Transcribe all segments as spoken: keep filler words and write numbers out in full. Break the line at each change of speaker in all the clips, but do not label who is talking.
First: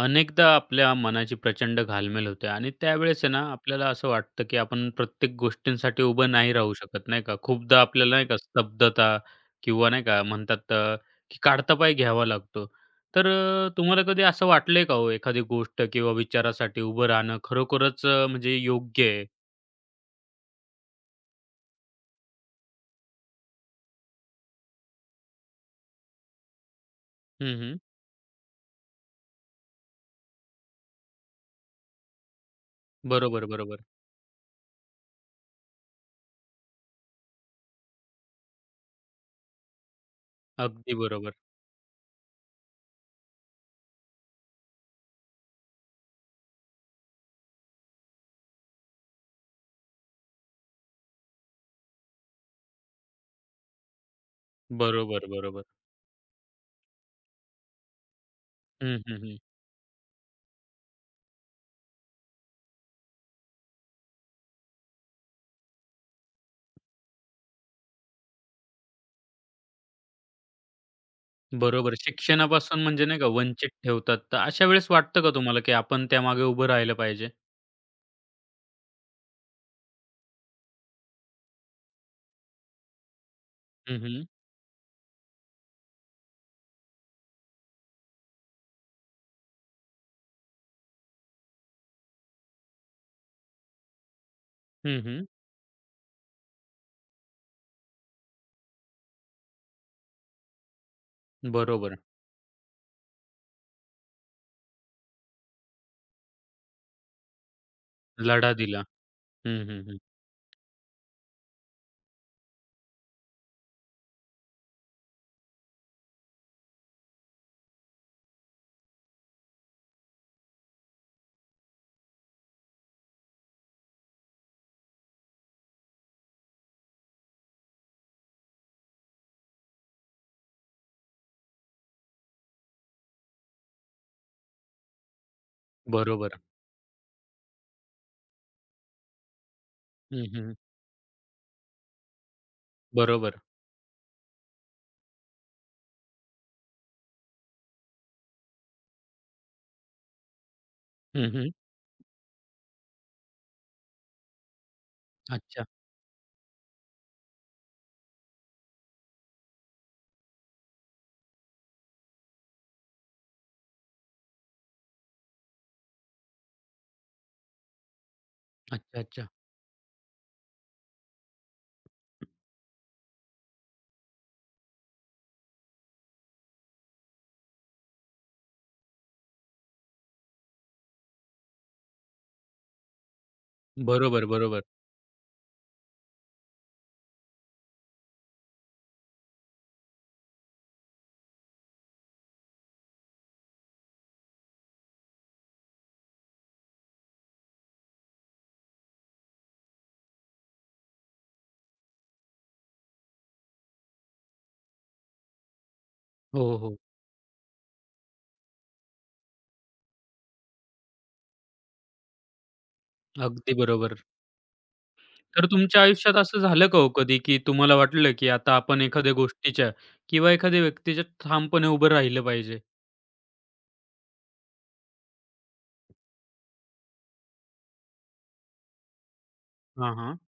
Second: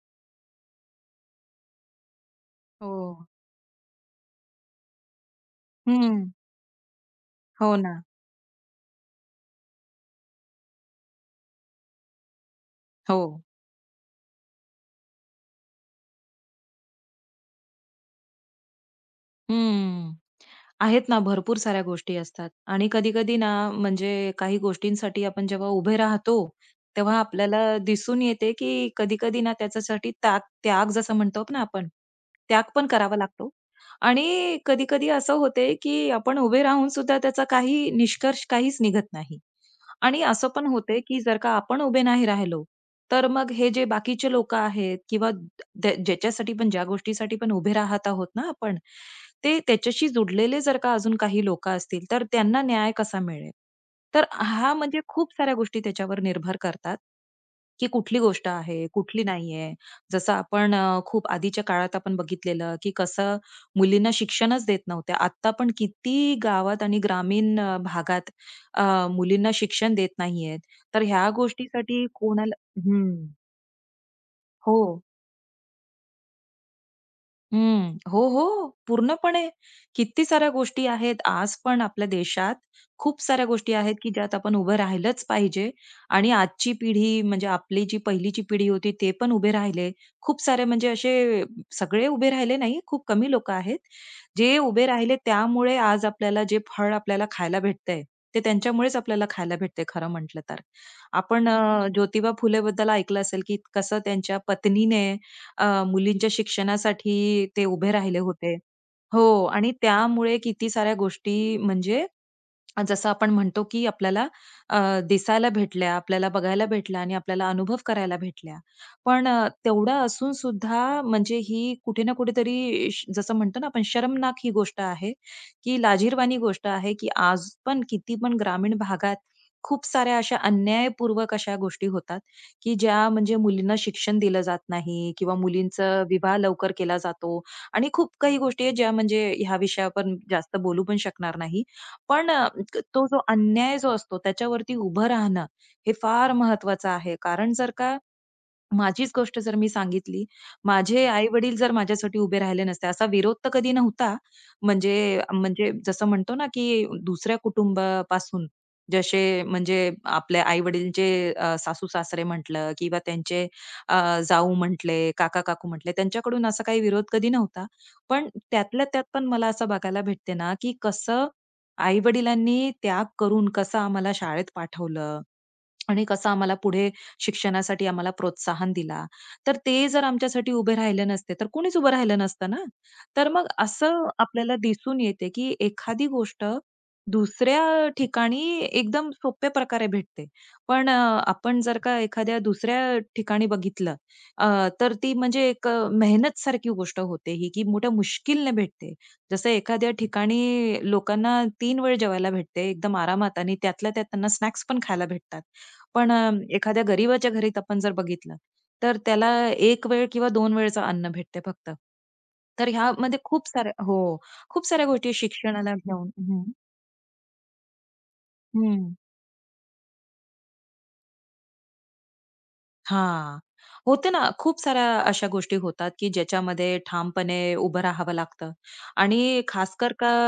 अनेकदा आपल्या मनाची प्रचंड घालमेल होते आणि
हो.
त्यावेळेस आहे ना आपल्याला असं वाटतं की आपण प्रत्येक गोष्टींसाठी
हं.
उभं नाही राहू शकत नाही का
हो
खूपदा
ना.
आपल्याला नाही का स्तब्धता किंवा नाही का म्हणतात अ, की काढता पाय घ्यावा लागतो.
हो.
तर अ, तुम्हाला कधी असं वाटलंय का हो एखादी गोष्ट किंवा विचारासाठी उभं राहणं खरोखरच अ, म्हणजे योग्य आहे?
हं. आहेत ना, भरपूर साऱ्या गोष्टी असतात आणि कधी-कधी ना, म्हणजे काही गोष्टींसाठी आपण जेव्हा उभे राहतो, तेव्हा
हम्म
आपल्याला
हम्म.
दिसून येते, की कधी-कधी ना त्याच्यासाठी त्याग त्याग जसं म्हणतो ना आपण, त्याग पण करावा
बरोबर
लागतो
बरोबर
आणि कधी-कधी असं होते, की आपण उभे राहून सुद्धा त्याचा काही निष्कर्ष काहीच निघत नाही आणि असं पण
अगदी
होते, की
बरोबर.
जर का आपण उभे नाही राहिलो, तर मग हे जे बाकीचे लोकं आहेत किंवा ज्या ज्याच्यासाठी पण, ज्या गोष्टीसाठी पण उभे राहत आहोत ना आपण, ते त्याच्याशी जुडलेले जर का अजून काही लोकं असतील, तर त्यांना न्याय कसा मिळेल? तर हा म्हणजे
बरोबर
खूप साऱ्या
बरोबर
गोष्टी त्याच्यावर निर्भर करतात, की कुठली गोष्ट आहे,
हम्म हम्म
कुठली
हम्म.
नाहीये. जसं आपण अ, खूप आधीच्या काळात आपण बघितलेलं, की कसं मुलींना शिक्षणच देत नव्हते. आत्ता पण किती गावात आणि ग्रामीण अ, भागात अ, मुलींना शिक्षण देत नाहीयेत. तर ह्या
बरोबर.
गोष्टीसाठी कोणाला
शिक्षणापासून म्हणजे
हं.
नाही का वंचित ठेवतात. तर अशा
हो.
वेळेस वाटतं का तुम्हाला, की आपण त्यामागे उभं राहिलं पाहिजे?
हं. हो, हो. पूर्णपणे. किती साऱ्या गोष्टी आहेत. आज पण आपल्या देशात खूप साऱ्या गोष्टी आहेत,
हं,
की
हं.
ज्यात आपण उभं राहिलंच पाहिजे आणि आजची पिढी म्हणजे आपली जी पहिलीची पिढी होती ते पण उभे राहिले. खूप सारे म्हणजे असे सगळे उभे राहिले नाही, खूप कमी लोकं आहेत. जे उभे
हं,
राहिले
हं.
त्यामुळे आज आपल्याला जे फळ आपल्याला खायला भेटतंय, ते त्यांच्यामुळेच आपल्याला खायला भेटतंय खरं म्हटलं तर. आपण अ,
बरोबर.
ज्योतिबा फुलेबद्दल ऐकलं असेल, की कसं त्यांच्या पत्नीने अ, मुलींच्या शिक्षणासाठी ते उभे राहिले
लढा
होते.
दिला.
हो
हं,
आणि
हं, हं.
त्यामुळे किती साऱ्या गोष्टी म्हणजे आणि जसं आपण म्हणतो की आपल्याला अ, दिसायला भेटल्या, आपल्याला बघायला भेटल्या आणि आपल्याला अनुभव करायला भेटल्या. पण अ, तेवढं असून सुद्धा म्हणजे ही कुठे ना कुठेतरी श जसं म्हणतो ना आपण शरमनाक ही गोष्ट आहे, की लाजिरवाणी गोष्ट आहे, की आज पण किती पण ग्रामीण भागात खूप साऱ्या अशा अन्यायपूर्वक अशा गोष्टी होतात, की ज्या म्हणजे मुलींना शिक्षण दिलं जात नाही किंवा मुलींचा विवाह
बरोबर.
लवकर केला जातो आणि खूप काही गोष्टी आहेत ज्या म्हणजे ह्या विषयावर
हं, हं.
जास्त बोलू पण शकणार नाही. पण अ, क- तो जो
बरोबर.
अन्याय जो असतो त्याच्यावरती उभं राहणं हे फार महत्वाचं आहे. कारण जर का माझीच गोष्ट जर मी सांगितली, माझे
हं, हं.
आई-वडील जर माझ्यासाठी उभे राहिले नसते, असा विरोध तर कधी नव्हता. म्हणजे
अच्छा.
म्हणजे जसं म्हणतो ना, की दुसऱ्या कुटुंबापासून जसे म्हणजे आपल्या आई-वडीलचे अ, सासू-सासरे म्हटलं किंवा त्यांचे अ, जाऊ म्हटले, काका-काकू म्हटले, त्यांच्याकडून असा काही विरोध कधी नव्हता. पण त्यातल्या
अच्छा,
त्यात पण
अच्छा.
मला असं बघायला भेटते ना, की कसं आई-वडिलांनी त्याग करून कसं आम्हाला शाळेत पाठवलं आणि कसं आम्हाला पुढे शिक्षणासाठी आम्हाला प्रोत्साहन दिला. तर ते जर आमच्यासाठी उभे राहिले नसते, तर कोणीच उभं राहिलं नसतं ना. तर मग असं
बरोबर,
आपल्याला
बरोबर.
दिसून येते, की एखादी गोष्ट दुसऱ्या ठिकाणी एकदम सोप्या प्रकारे भेटते. पण अ, आपण जर का एखाद्या दुसऱ्या ठिकाणी बघितलं अ, तर ती म्हणजे एक अ, मेहनतसारखी गोष्ट होते ही, की मोठ्या मुश्किलने भेटते. जसं एखाद्या ठिकाणी लोकांना तीन वेळ जेवायला भेटते एकदम आरामात आणि त्यातल्या त्यात त्यांना स्नॅक्स पण खायला भेटतात. पण अ,
हो, हो, हो.
एखाद्या गरिबाच्या घरीत आपण जर बघितलं, तर त्याला एक वेळ किंवा दोन वेळचं अन्न भेटते फक्त. तर ह्यामध्ये खूप
अगदी
साऱ्या
बरोबर.
हो, खूप साऱ्या गोष्टी
तर
शिक्षणाला
तुमच्या
घेऊन
आयुष्यात असं
हं,
झालं का हो कधी, की तुम्हाला वाटलं, की आता आपण
हं.
एखाद्या गोष्टीच्या किंवा एखाद्या व्यक्तीच्या ठामपणे उभं राहिलं पाहिजे?
हां. होते ना, खूप साऱ्या अशा गोष्टी होतात, की ज्याच्यामध्ये ठामपणे उभं राहावं लागतं आणि खासकर
हां,
का
हां.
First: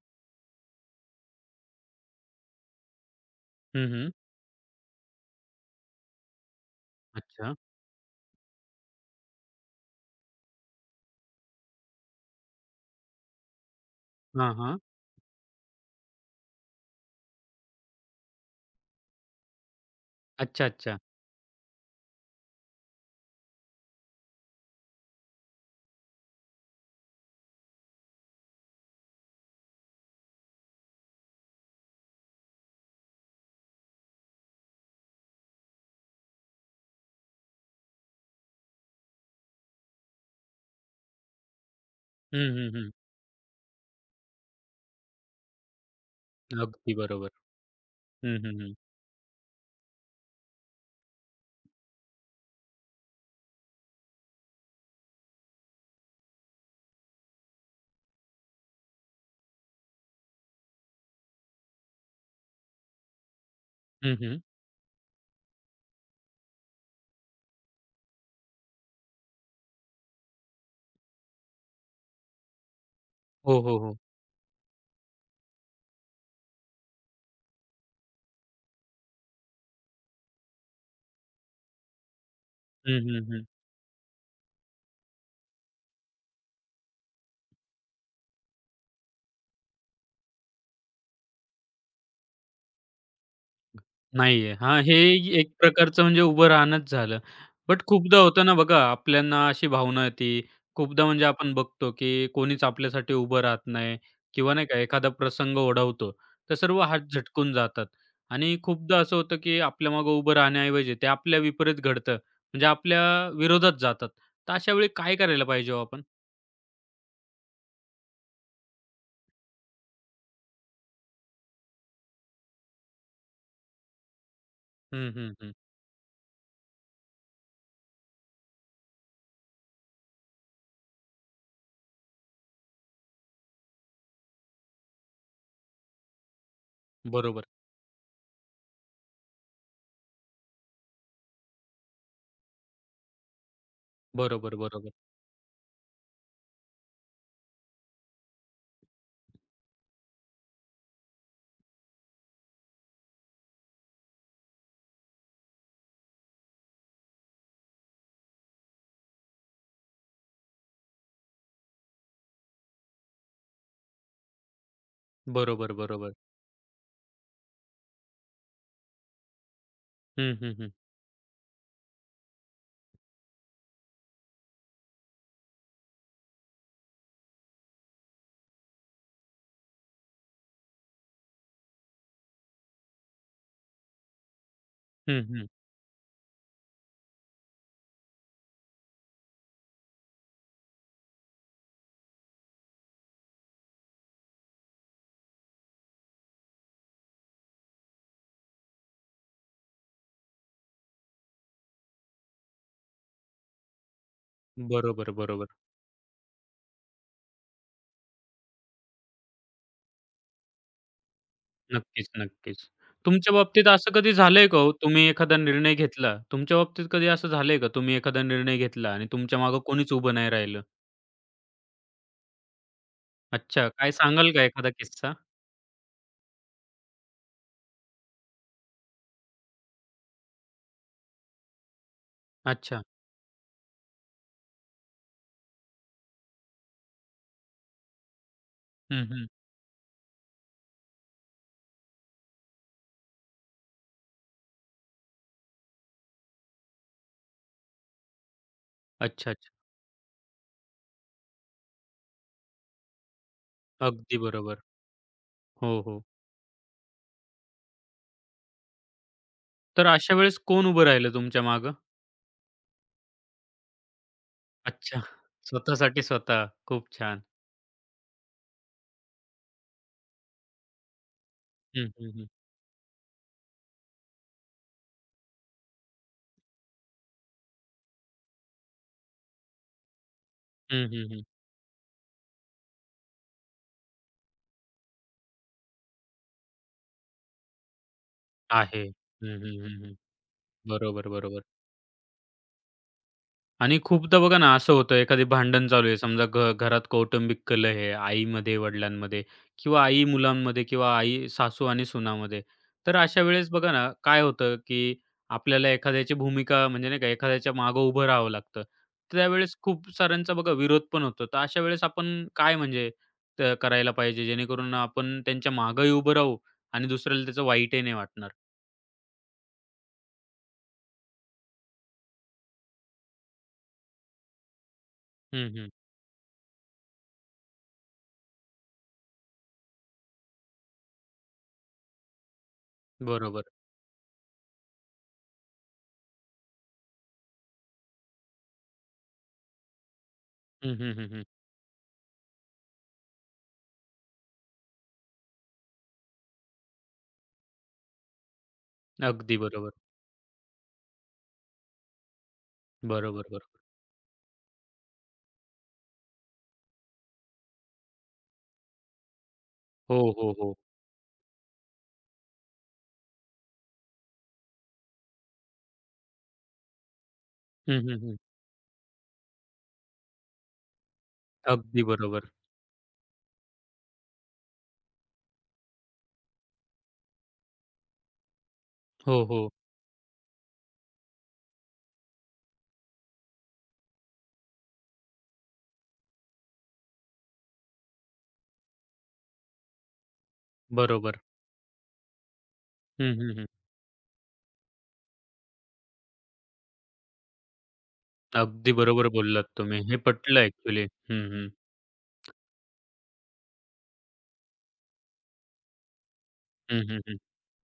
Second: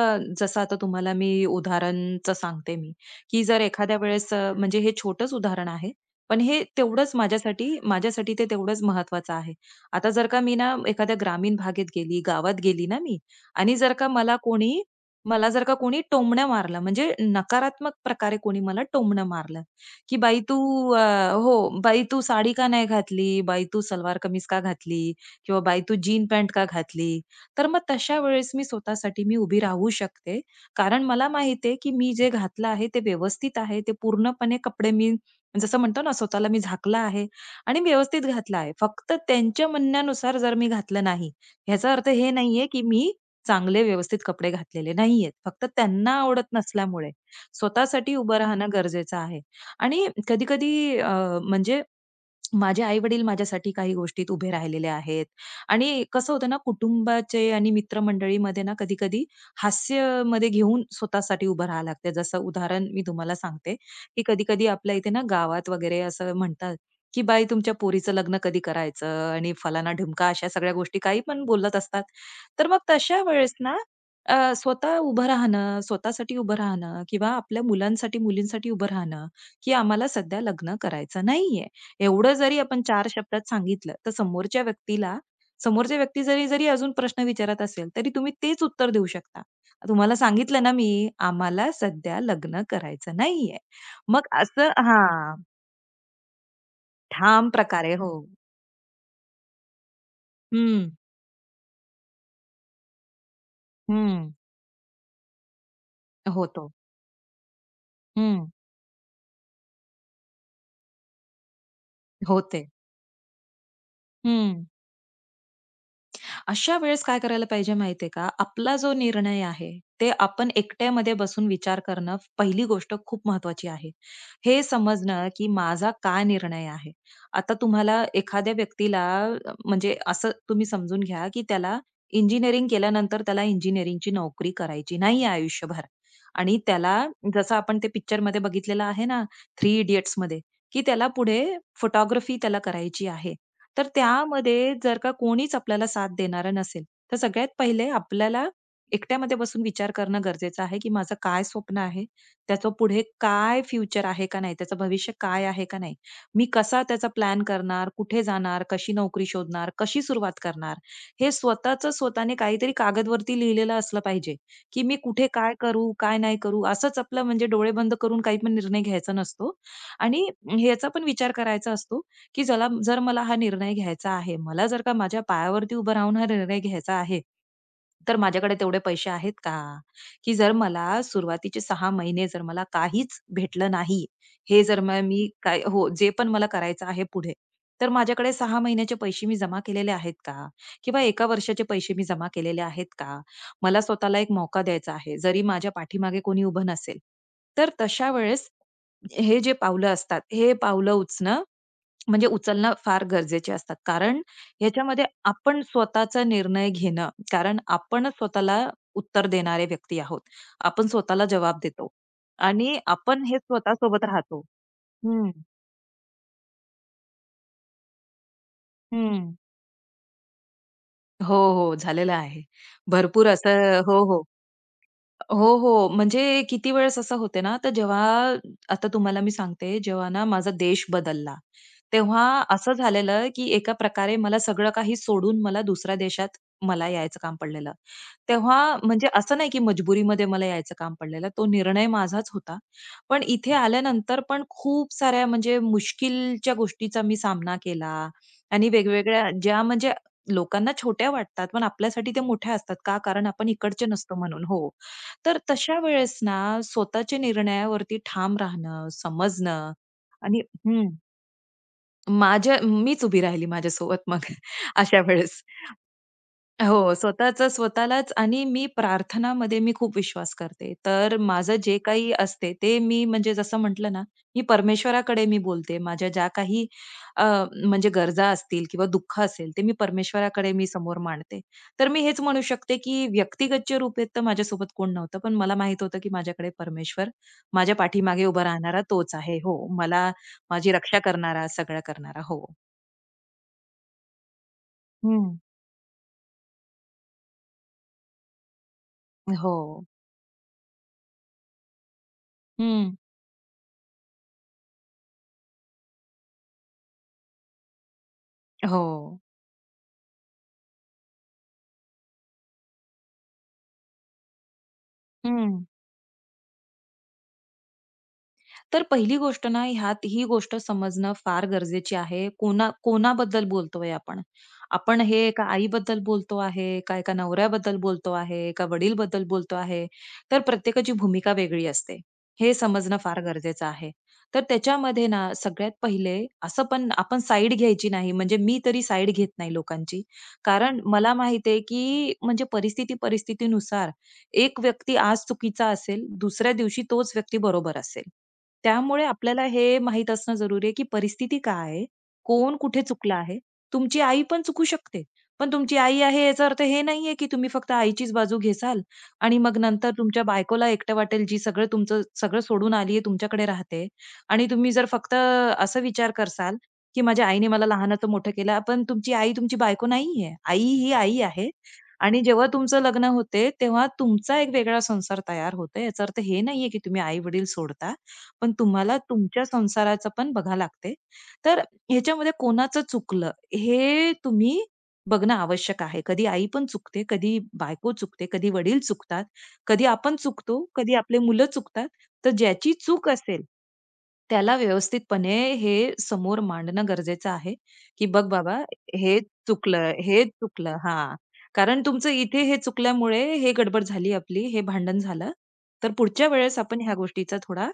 जसं आता तुम्हाला मी उदाहरणचं सांगते मी, की जर
हं,
एखाद्या
हं.
वेळेस अ, म्हणजे हे छोटंच उदाहरण आहे, पण हे तेवढंच
अच्छा.
माझ्यासाठी माझ्यासाठी ते तेवढंच महत्त्वाचं आहे. आता जर का मी ना एखाद्या ग्रामीण भागेत गेली, गावात गेली ना मी आणि जर का मला
हां, हां.
कोणी मला जर का कोणी टोमणं मारलं म्हणजे नकारात्मक प्रकारे कोणी मला टोमणं मारलं, की "बाई तू
अच्छा, अच्छा.
अ, हो, बाई तू साडी का नाही घातली? बाई तू सलवार कमीज का घातली? किंवा बाई तू जीन पॅन्ट का घातली?" तर मग तशा वेळेस मी स्वतःसाठी मी उभी राहू शकते. कारण मला माहिती आहे, की मी जे घातलं आहे ते व्यवस्थित आहे. ते पूर्णपणे कपडे मी जसं म्हणतो ना स्वतःला मी झाकलं आहे आणि मी व्यवस्थित घातलं आहे. फक्त त्यांच्या म्हणण्यानुसार जर मी घातलं नाही, ह्याचा अर्थ हे
हं,
नाहीये,
हं,
की
हं.
मी चांगले व्यवस्थित कपडे घातलेले नाहीयेत. फक्त त्यांना आवडत
अगदी
नसल्यामुळे
बरोबर.
स्वतःसाठी उभं
हं, हं,
राहणं
हं.
गरजेचं आहे. आणि कधी-कधी अ, म्हणजे माझे आई-वडील माझ्यासाठी काही गोष्टीत उभे राहिलेले आहेत आणि कसं होतं ना, कुटुंबाचे आणि मित्रमंडळीमध्ये ना कधी-कधी हास्यामध्ये घेऊन स्वतःसाठी उभं राहावं लागतं. जसं उदाहरण मी तुम्हाला सांगते,
हं,
की
हं.
कधी-कधी आपल्या इथे ना गावात वगैरे असं म्हणतात, की "बाई तुमच्या पोरीचं लग्न कधी करायचं?" आणि फलाना-ढिमका अशा सगळ्या गोष्टी काही पण बोलत असतात. तर मग तशा वेळेस
हो,
ना
हो, हो.
अ, स्वतः उभं राहणं, स्वतःसाठी उभं राहणं किंवा आपल्या मुलांसाठी, मुलींसाठी उभं राहणं, की आम्हाला सध्या लग्न करायचं नाहीये. एवढं जरी आपण
हं,
चार
हं, हं.
शब्दात सांगितलं, तर समोरच्या व्यक्तीला समोरच्या व्यक्ती जरी जरी अजून प्रश्न विचारत असेल, तरी तुम्ही तेच उत्तर देऊ शकता. तुम्हाला सांगितलं ना मी, "आम्हाला सध्या लग्न करायचं नाहीये." मग
नाहीये.
असं
हां, हे
हां,
एक प्रकारचं म्हणजे उभं राहणंच झालं.
ठाम
बट
प्रकारे हो.
खूपदा होतं ना बघा, आपल्यांना अशी भावना येते.
हं,
खूपदा म्हणजे आपण बघतो, की कोणीच आपल्यासाठी उभं राहत नाही
हं.
किंवा नाही का एखादा प्रसंग ओढवतो, तर
होतो.
सर्व हात झटकून जातात
हं,
आणि खूपदा असं होतं, की आपल्यामागे उभं राहण्याऐवजी ते आपल्या विपरीत घडतं. म्हणजे
होते.
आपल्या विरोधात जातात. तर
हं.
अशा वेळी काय करायला पाहिजे हो आपण?
अशा वेळेस काय करायला पाहिजे माहितीये का? आपला जो निर्णय आहे, ते आपण एकट्यामध्ये बसून विचार करणं पहिली गोष्ट खूप महत्वाची आहे. हे
हं,
समजणं,
हं,
की
हं.
माझा काय निर्णय आहे. आता तुम्हाला एखाद्या व्यक्तीला अ, म्हणजे असं तुम्ही समजून घ्या, की त्याला इंजिनिअरिंग केल्यानंतर त्याला इंजिनिअरिंगची नोकरी करायची नाहीये आयुष्यभर आणि त्याला
बरोबर.
जसं आपण ते पिक्चरमध्ये बघितलेलं आहे ना, थ्री इडियट्समध्ये, की त्याला पुढे फोटोग्राफी त्याला करायची आहे. तर
बरोबर,
त्यामध्ये
बरोबर.
जर का कोणीच आपल्याला साथ देणारं नसेल, तर सगळ्यात पहिले आपल्याला एकट्यामध्ये बसून विचार करणं गरजेचं आहे, की माझं काय स्वप्न आहे? त्याचं पुढे काय फ्युचर आहे का नाही? त्याचं भविष्य काय आहे का नाही? मी कसा त्याचा प्लॅन करणार? कुठे जाणार? कशी नोकरी शोधणार? कशी सुरुवात करणार? हे स्वतःचं स्वतःने काहीतरी कागदवरती लिहिलेलं असलं पाहिजे, की मी कुठे काय
बरोबर,
करू?
बरोबर.
काय नाही करू? असंच आपलं म्हणजे डोळे बंद करून काही पण निर्णय घ्यायचा नसतो आणि
हं, हं, हं.
ह्याचा पण विचार करायचा असतो, की चला जर मला हा निर्णय घ्यायचा आहे, मला जर का माझ्या पायावरती उभं राहून हा निर्णय घ्यायचा आहे, तर माझ्याकडे तेवढे पैसे आहेत का? की जर मला सुरुवातीचे सहा महिने जर मला काहीच भेटलं नाही, हे जर मग
हं,
मी
हं.
काय हो, जे पण मला करायचं आहे पुढे, तर माझ्याकडे सहा महिन्याचे पैसे मी जमा केलेले आहेत का? किंवा एक वर्षाचे पैसे मी जमा केलेले आहेत का? मला स्वतःला एक मौका द्यायचा आहे, जरी माझ्या पाठीमागे कोणी उभं नसेल. तर तशा वेळेस हे जे पावलं असतात, हे पावलं उचणं म्हणजे उचलणं फार गरजेचे असतात. कारण ह्याच्यामध्ये
बरोबर, बरोबर.
आपण स्वतःचा निर्णय घेणं, कारण आपणच स्वतःला उत्तर देणारे व्यक्ती आहोत. आपण स्वतःला जबाब देतो
नक्कीच, नक्कीच.
आणि आपण
तुमच्या
हे
बाबतीत असं
स्वतःसोबत
कधी
राहतो.
झालंय का हो, तुम्ही
हं,
एखादा निर्णय घेतला. तुमच्या बाबतीत कधी असं झालंय का, तुम्ही एखादा निर्णय घेतला आणि
हं.
तुमच्या मागे कोणीच उभं नाही राहिलं?
हो, हो. झालेलं आहे. भरपूर
अच्छा,
असं
काय
हो, हो.
सांगाल का एखादा किस्सा?
हो, हो. म्हणजे किती वेळेस असं होते ना, तर जेव्हा आता तुम्हाला मी सांगते, जेव्हा ना माझा देश बदलला, तेव्हा असं
अच्छा.
झालेलं, की एका प्रकारे मला सगळं काही सोडून मला दुसऱ्या देशात मला यायचं काम पडलेलं. तेव्हा
हं,
म्हणजे
हं.
असं नाही, की मजबुरीमध्ये मला यायचं काम पडलेलं. तो निर्णय माझाच होता. पण इथे आल्यानंतर पण खूप साऱ्या म्हणजे मुश्किलच्या गोष्टीचा मी सामना केला आणि
अच्छा,
वेगवेगळ्या
अच्छा.
ज्या म्हणजे लोकांना छोट्या वाटतात, पण आपल्यासाठी त्या मोठ्या असतात. का? कारण आपण इकडचे नसतो
अगदी
म्हणून.
बरोबर.
हो. तर तशा
हो, हो.
वेळेस ना, स्वतःच्या निर्णयावरती ठाम राहणं, समजणं
तर अशा वेळेस
आणि
कोण उभं
हं,
राहिलं तुमच्या मागं?
माझ्या मीच उभी राहिली माझ्यासोबत मग
अच्छा.
अशा वेळेस.
स्वतःसाठी स्वतः. खूप
हो,
छान.
स्वतःचं स्वतःलाच आणि मी प्रार्थनामध्ये मी खूप विश्वास करते. तर माझं जे
हं, हं,
काही
हं.
असते ते मी म्हणजे जसं म्हटलं ना, मी परमेश्वराकडे मी बोलते. माझ्या ज्या काही अ, म्हणजे गरजा असतील किंवा दुःख असेल ते मी परमेश्वराकडे मी
हं,
समोर
हं, हं.
मांडते. तर मी हेच म्हणू शकते, की व्यक्तिगतच्या रूपेत तर माझ्यासोबत कोण नव्हतं. पण मला माहीत होतं, की माझ्याकडे परमेश्वर माझ्या पाठीमागे उभा राहणारा
आहे.
तोच
हं,
आहे.
हं,
हो,
हं, हं.
मला माझी रक्षा
बरोबर, बरोबर.
करणारा, सगळं करणारा. हो.
आणि खूपदा बघा ना, असं होतं एखादे
हं.
भांडण चालू आहे समजा घ घरात कौटुंबिक कलह आहे आईमध्ये, वडिलांमध्ये
हो.
किंवा आई मुलांमध्ये किंवा आई सासू आणि सुनामध्ये.
हं.
तर अशा वेळेस बघा ना, काय होतं, की आपल्याला एखाद्याची भूमिका म्हणजे नाही का एखाद्याच्या मागं उभं राहावं लागतं.
हो.
त्यावेळेस खूप साऱ्यांचा बघा विरोध पण होतो. तर अशा वेळेस आपण काय म्हणजे त करायला पाहिजे जेणेकरून आपण त्यांच्या
हं.
मागंही उभं राहू आणि दुसऱ्याला त्याचं वाईटही नाही वाटणार.
तर पहिली गोष्ट ना ह्यात ही गोष्ट समजणं फार गरजेची आहे. कोणा कोणाबद्दल बोलतोय आपण? आपण हे एका
हं, हं.
आईबद्दल बोलतो आहे, काय का एका नवऱ्याबद्दल बोलतो आहे, का वडीलबद्दल बोलतो आहे. तर प्रत्येकाची भूमिका वेगळी असते. हे समजणं फार
बरोबर.
गरजेचं आहे. तर त्याच्यामध्ये ना सगळ्यात पहिले असं पण आपण साईड घ्यायची नाही. म्हणजे मी तरी साईड घेत नाही लोकांची.
हं,
कारण
हं, हं,
मला
हं.
माहिती आहे, की म्हणजे परिस्थिती परिस्थितीनुसार एक व्यक्ती आज चुकीचा असेल, दुसऱ्या दिवशी तोच व्यक्ती बरोबर असेल. त्यामुळे
अगदी
आपल्याला
बरोबर.
हे माहीत असणं जरुरी आहे, की परिस्थिती काय आहे? कोण कुठे चुकला
बरोबर,
आहे?
बरोबर.
तुमची आई पण चुकू शकते. पण तुमची आई आहे याचा अर्थ हे नाहीये, की तुम्ही फक्त आईचीच बाजू घेसाल आणि मग नंतर
हो,
तुमच्या
हो, हो.
बायकोला एकटं वाटेल, जी सगळं तुमचं सगळं सोडून आली आहे, तुमच्याकडे राहते आणि तुम्ही जर फक्त असा विचार करसाल, की माझ्या आईने मला
हं, हं,
लहानाचं
हं.
मोठं केलं. पण तुमची आई तुमची बायको नाहीये. आई ही आई आहे
अगदी
आणि
बरोबर.
जेव्हा तुमचं लग्न होते, तेव्हा तुमचा एक वेगळा संसार तयार होतो. याचा अर्थ हे नाहीये, की तुम्ही आई-वडील सोडता पण तुम्हाला
हो,
तुमच्या
हो.
संसाराचं पण बघावं लागते. तर ह्याच्यामध्ये कोणाचं चुकलं हे तुम्ही बघणं आवश्यक आहे. कधी आई पण चुकते, कधी बायको चुकते, कधी वडील चुकतात, कधी आपण चुकतो, कधी
बरोबर.
आपले मुलं चुकतात. तर ज्याची चूक
हं, हं,
असेल
हं.
त्याला व्यवस्थितपणे हे समोर मांडणं गरजेचं आहे, की "बघ बाबा,
अगदी बरोबर
हे
बोललात तुम्ही.
चुकलं,
हे
हे
पटलं
चुकलं."
ॲक्चुअली.
हां.
हं, हं.
कारण तुमचं इथे हे चुकल्यामुळे हे गडबड झाली आपली, हे भांडण झालं. तर पुढच्या वेळेस
हं,
आपण ह्या
हं, हं.
गोष्टीचा थोडा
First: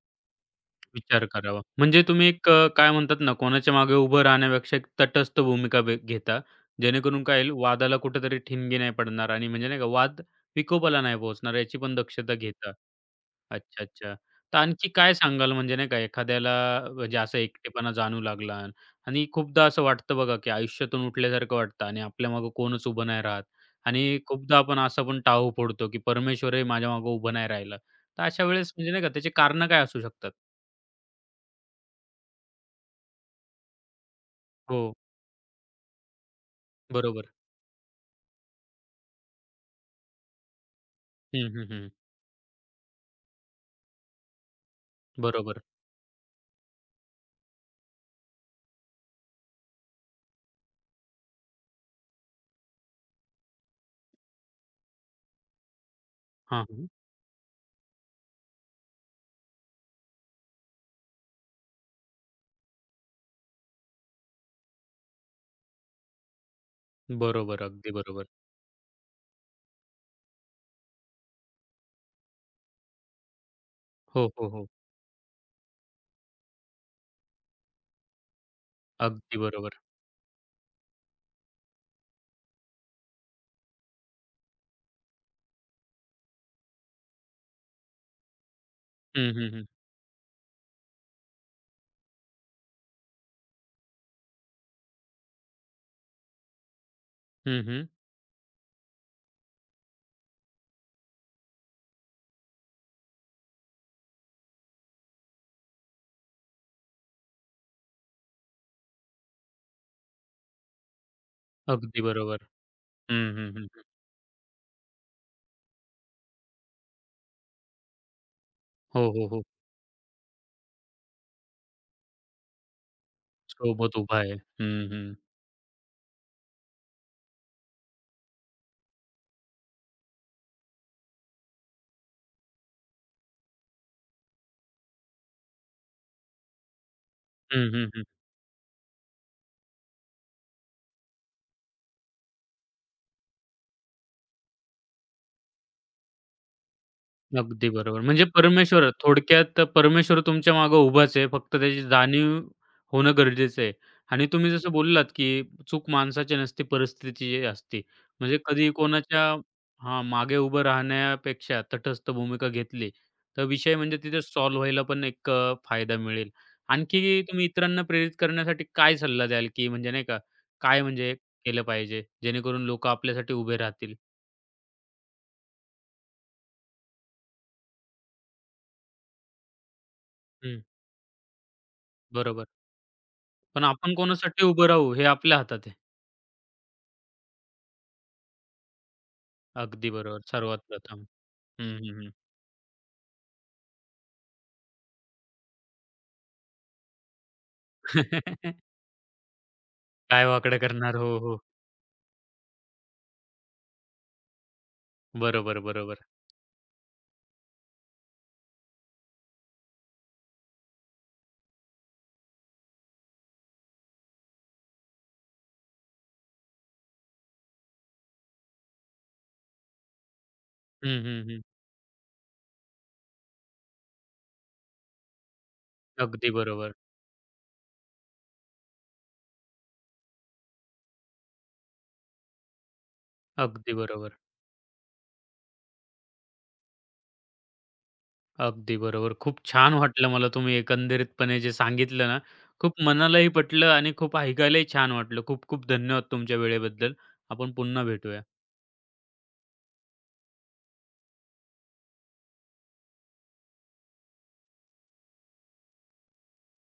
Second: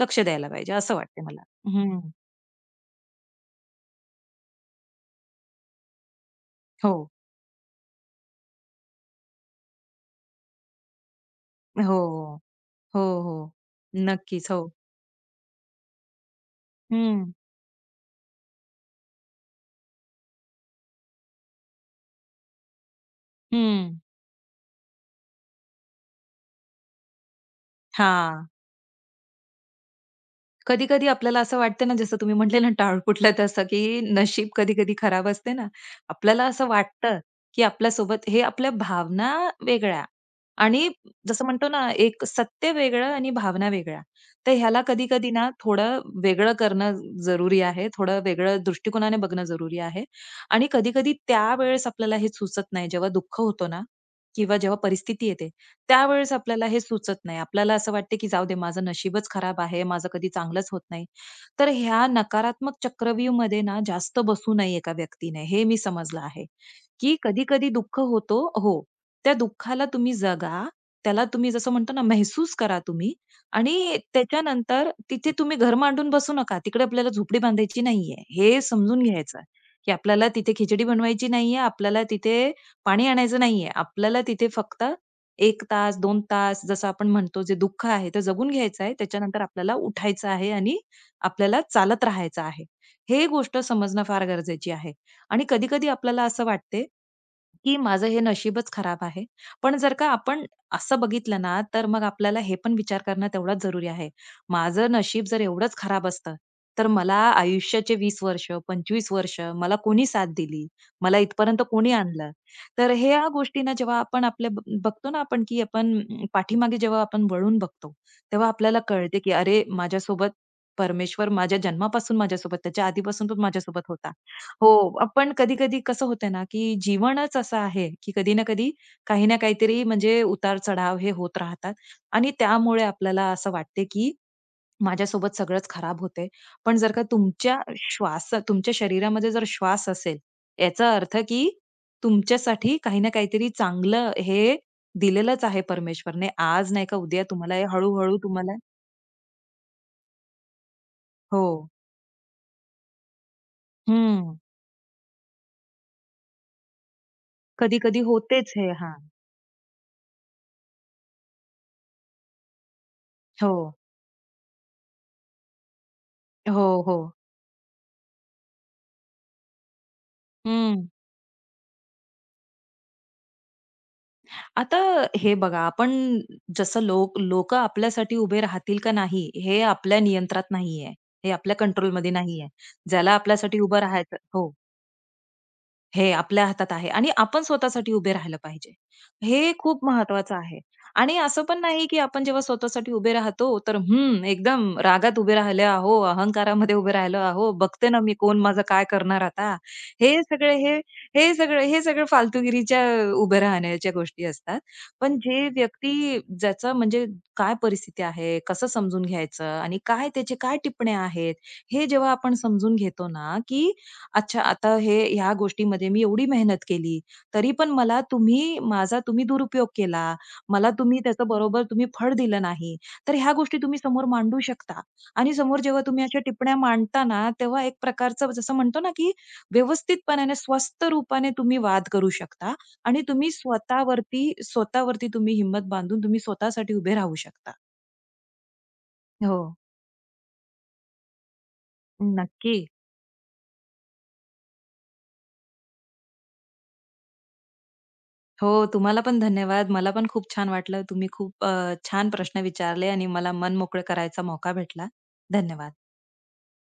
लक्ष द्यायला पाहिजे, असं
विचार
वाटतंय मला.
करावा.
हं.
म्हणजे तुम्ही एक अ, काय म्हणतात ना, कोणाच्या मागे उभं राहण्यापेक्षा एक तटस्थ भूमिका ब घेता.
हो.
जेणेकरून काय होईल, वादाला कुठेतरी ठिणगी नाही पडणार आणि म्हणजे नाही का, वाद विकोपाला नाही पोहोचणार, याची पण
हो.
दक्षता घेता.
हो, हो.
अच्छा, अच्छा.
नक्कीच.
तर
हो.
आणखी काय सांगाल म्हणजे नाही का, एखाद्याला म्हणजे
हं.
असा एकटेपणा जाणवू लागला अन- आणि खूपदा असं वाटतं बघा, की आयुष्यातून उठल्यासारखं वाटतं आणि आपल्या मागे कोणच उभं नाही राहत
हं.
आणि खूपदा आपण असा पण टाहू फोडतो, की परमेश्वरही माझ्या मागे उभं नाही राहिलं. तर अशा
हां.
वेळेस म्हणजे नाही का, त्याची कारणं काय असू शकतात?
कधी-कधी आपल्याला असं वाटतं ना, जसं तुम्ही म्हटले ना, टाळपुटलं तसं, की नशीब
हो.
कधी-कधी खराब असते ना. आपल्याला असं वाटतं,
बरोबर.
की आपल्यासोबत हे आपल्या भावना वेगळ्या आणि जसं
हं, हं,
म्हणतो
हं.
ना, एक सत्य वेगळं आणि भावना वेगळ्या. तर ह्याला कधी-कधी ना
बरोबर.
थोडं वेगळं करणं जरुरी आहे. थोडं वेगळं दृष्टिकोनाने बघणं जरुरी आहे. आणि कधी-कधी त्यावेळेस आपल्याला हे सुचत नाही. जेव्हा दुःख होतं ना किंवा जेव्हा परिस्थिती येते, त्यावेळेस
हां,
आपल्याला हे
हां.
सुचत नाही. आपल्याला असं वाटते, की जाऊ दे माझं नशीबच खराब आहे. माझं कधी चांगलंच होत नाही. तर ह्या नकारात्मक चक्रव्यूहमध्ये ना जास्त बसू नये एका व्यक्तीने, हे मी समजलं आहे, की
बरोबर.
कधी-कधी
अगदी
दुःख
बरोबर.
होतो हो. त्या दुःखाला तुम्ही जगा, त्याला तुम्ही जसं म्हणतो ना महसूस करा तुम्ही आणि
हो, हो, हो.
त्याच्यानंतर तिथे तुम्ही घर मांडून बसू नका. तिकडे आपल्याला झोपडी बांधायची नाहीये, हे समजून
अगदी
घ्यायचं,
बरोबर.
की आपल्याला तिथे खिचडी बनवायची नाहीये, आपल्याला तिथे पाणी आणायचं नाहीये. आपल्याला तिथे फक्त एक तास, दोन तास जसं आपण म्हणतो जे दुःख आहे ते जगून घ्यायचं आहे.
हं,
त्याच्यानंतर
हं, हं.
आपल्याला उठायचं आहे आणि आपल्याला चालत राहायचं आहे. हे गोष्ट समजणं फार गरजेची आहे. आणि कधी-कधी आपल्याला असं वाटते,
हं,
की
हं.
माझं हे नशीबच खराब आहे. पण जर का आपण असं बघितलं ना, तर मग आपल्याला हे पण विचार करणं तेवढाच जरुरी आहे. माझं नशीब जर एवढंच खराब असतं, तर मला आयुष्याचे वीस वर्ष, पंचवीस वर्ष मला कोणी साथ दिली? मला इथपर्यंत कोणी
अगदी
आणलं?
बरोबर.
तर ह्या
हं, हं, हं.
गोष्टींना जेव्हा आपण आपल्या ब बघतो ना आपण, की आपण अं, पाठीमागे जेव्हा आपण वळून बघतो, तेव्हा आपल्याला
हो,
कळते,
हो,
की
हो.
अरे माझ्यासोबत परमेश्वर माझ्या जन्मापासून माझ्यासोबत, त्याच्या आधीपासून पण माझ्यासोबत
सोबत
होता.
उभा आहे. हं,
हो,
हं.
पण कधी-कधी कसं होतं ना, की जीवनच असं आहे, की कधी ना कधी, काही ना काहीतरी म्हणजे उतार-चढाव हे होत राहतात आणि त्यामुळे आपल्याला असं वाटते, की माझ्यासोबत सगळंच खराब होतंय. पण जर का तुमच्या
हं, हं, हं.
श्वास तुमच्या शरीरामध्ये जर श्वास असेल, याचा अर्थ की तुमच्यासाठी काही ना काहीतरी चांगलं हे दिलेलंच आहे परमेश्वरने. आज नाही का उद्या तुम्हाला हे
अगदी बरोबर.
हळू
म्हणजे
तुम्हाला
परमेश्वर थोडक्यात परमेश्वर तुमच्या मागे उभाच आहे.
हो.
फक्त त्याची जाणीव होणं गरजेचं आहे. आणि
हं.
तुम्ही जसं बोललात, की चूक माणसाची नसते, परिस्थितीची असते.
कधी-कधी
म्हणजे
होतेच हे.
कधी
हां.
कोणाच्या हां, मागे उभं राहण्यापेक्षा तटस्थ भूमिका घेतली, तर
हो.
विषय म्हणजे तिथे सॉल्व्ह व्हायला पण एक अ, फायदा मिळेल.
हो, हो.
आणखी तुम्ही इतरांना प्रेरित करण्यासाठी काय सल्ला द्याल, की म्हणजे नाही का, काय
हं.
म्हणजे केलं पाहिजे, जेणेकरून लोकं आपल्यासाठी उभे राहतील?
आता हे बघा, आपण जसं लोक लोकं आपल्यासाठी उभे राहतील का नाही, हे आपल्या नियंत्रणात
हं,
नाहीये. हे आपल्या कंट्रोलमध्ये
बरोबर.
नाहीये. ज्याला आपल्यासाठी
पण
उभं
आपण
राहायचं
कोणासाठी
हो.
उभं राहू हे आपल्या हातात आहे.
हे आपल्या हातात आहे आणि आपण स्वतःसाठी उभे राहिलं पाहिजे. हे खूप
अगदी बरोबर.
महत्वाचं आहे.
सर्वात प्रथम.
आणि असं पण
हं,
नाही, की
हं, हं.
आपण जेव्हा स्वतःसाठी उभे राहतो, तर हं, एकदम रागात उभे राहिले आहो, अहंकारामध्ये उभे राहिलो आहो, बघते ना मी कोण माझं काय करणार आता. हे
काय
सगळे
वाकडं
हे
करणार? हो,
हे
हो.
सगळं हे सगळं फालतूगिरीच्या उभे राहण्याच्या गोष्टी असतात. पण जे
बरोबर, बरोबर.
व्यक्ती ज्याचं म्हणजे काय परिस्थिती आहे, कसं समजून घ्यायचं आणि काय त्याचे काय टिपणे आहेत, हे जेव्हा आपण समजून घेतो ना, की अच्छा, आता हे ह्या गोष्टीमध्ये मी एवढी मेहनत केली, तरी पण मला तुम्ही माझा तुम्ही दुरुपयोग केला. मला तुम्ही
हं, हं,
त्याचं
हं.
बरोबर तुम्ही फळ दिलं नाही. तर ह्या गोष्टी तुम्ही समोर मांडू शकता आणि समोर जेव्हा तुम्ही अशा
अगदी
टिप्पण्या
बरोबर.
मांडता ना, तेव्हा एक प्रकारचं जसं म्हणतो ना, की व्यवस्थितपणाने स्वस्थ रूपाने तुम्ही वाद करू शकता आणि तुम्ही
अगदी बरोबर.
स्वतःवरती स्वतःवरती तुम्ही हिंमत बांधून तुम्ही स्वतःसाठी उभे राहू शकता.
अगदी बरोबर.
हो,
खूप छान वाटलं मला तुम्ही एकंदरीतपणे जे सांगितलं ना,
नक्की.
खूप मनालाही पटलं आणि खूप ऐकायलाही छान वाटलं. खूप खूप धन्यवाद तुमच्या वेळेबद्दल. आपण पुन्हा भेटूया.
हो, तुम्हाला पण धन्यवाद. मला पण खूप छान वाटलं. तुम्ही खूप अ, छान प्रश्न विचारले आणि मला मन मोकळं करायचा मौका भेटला. धन्यवाद.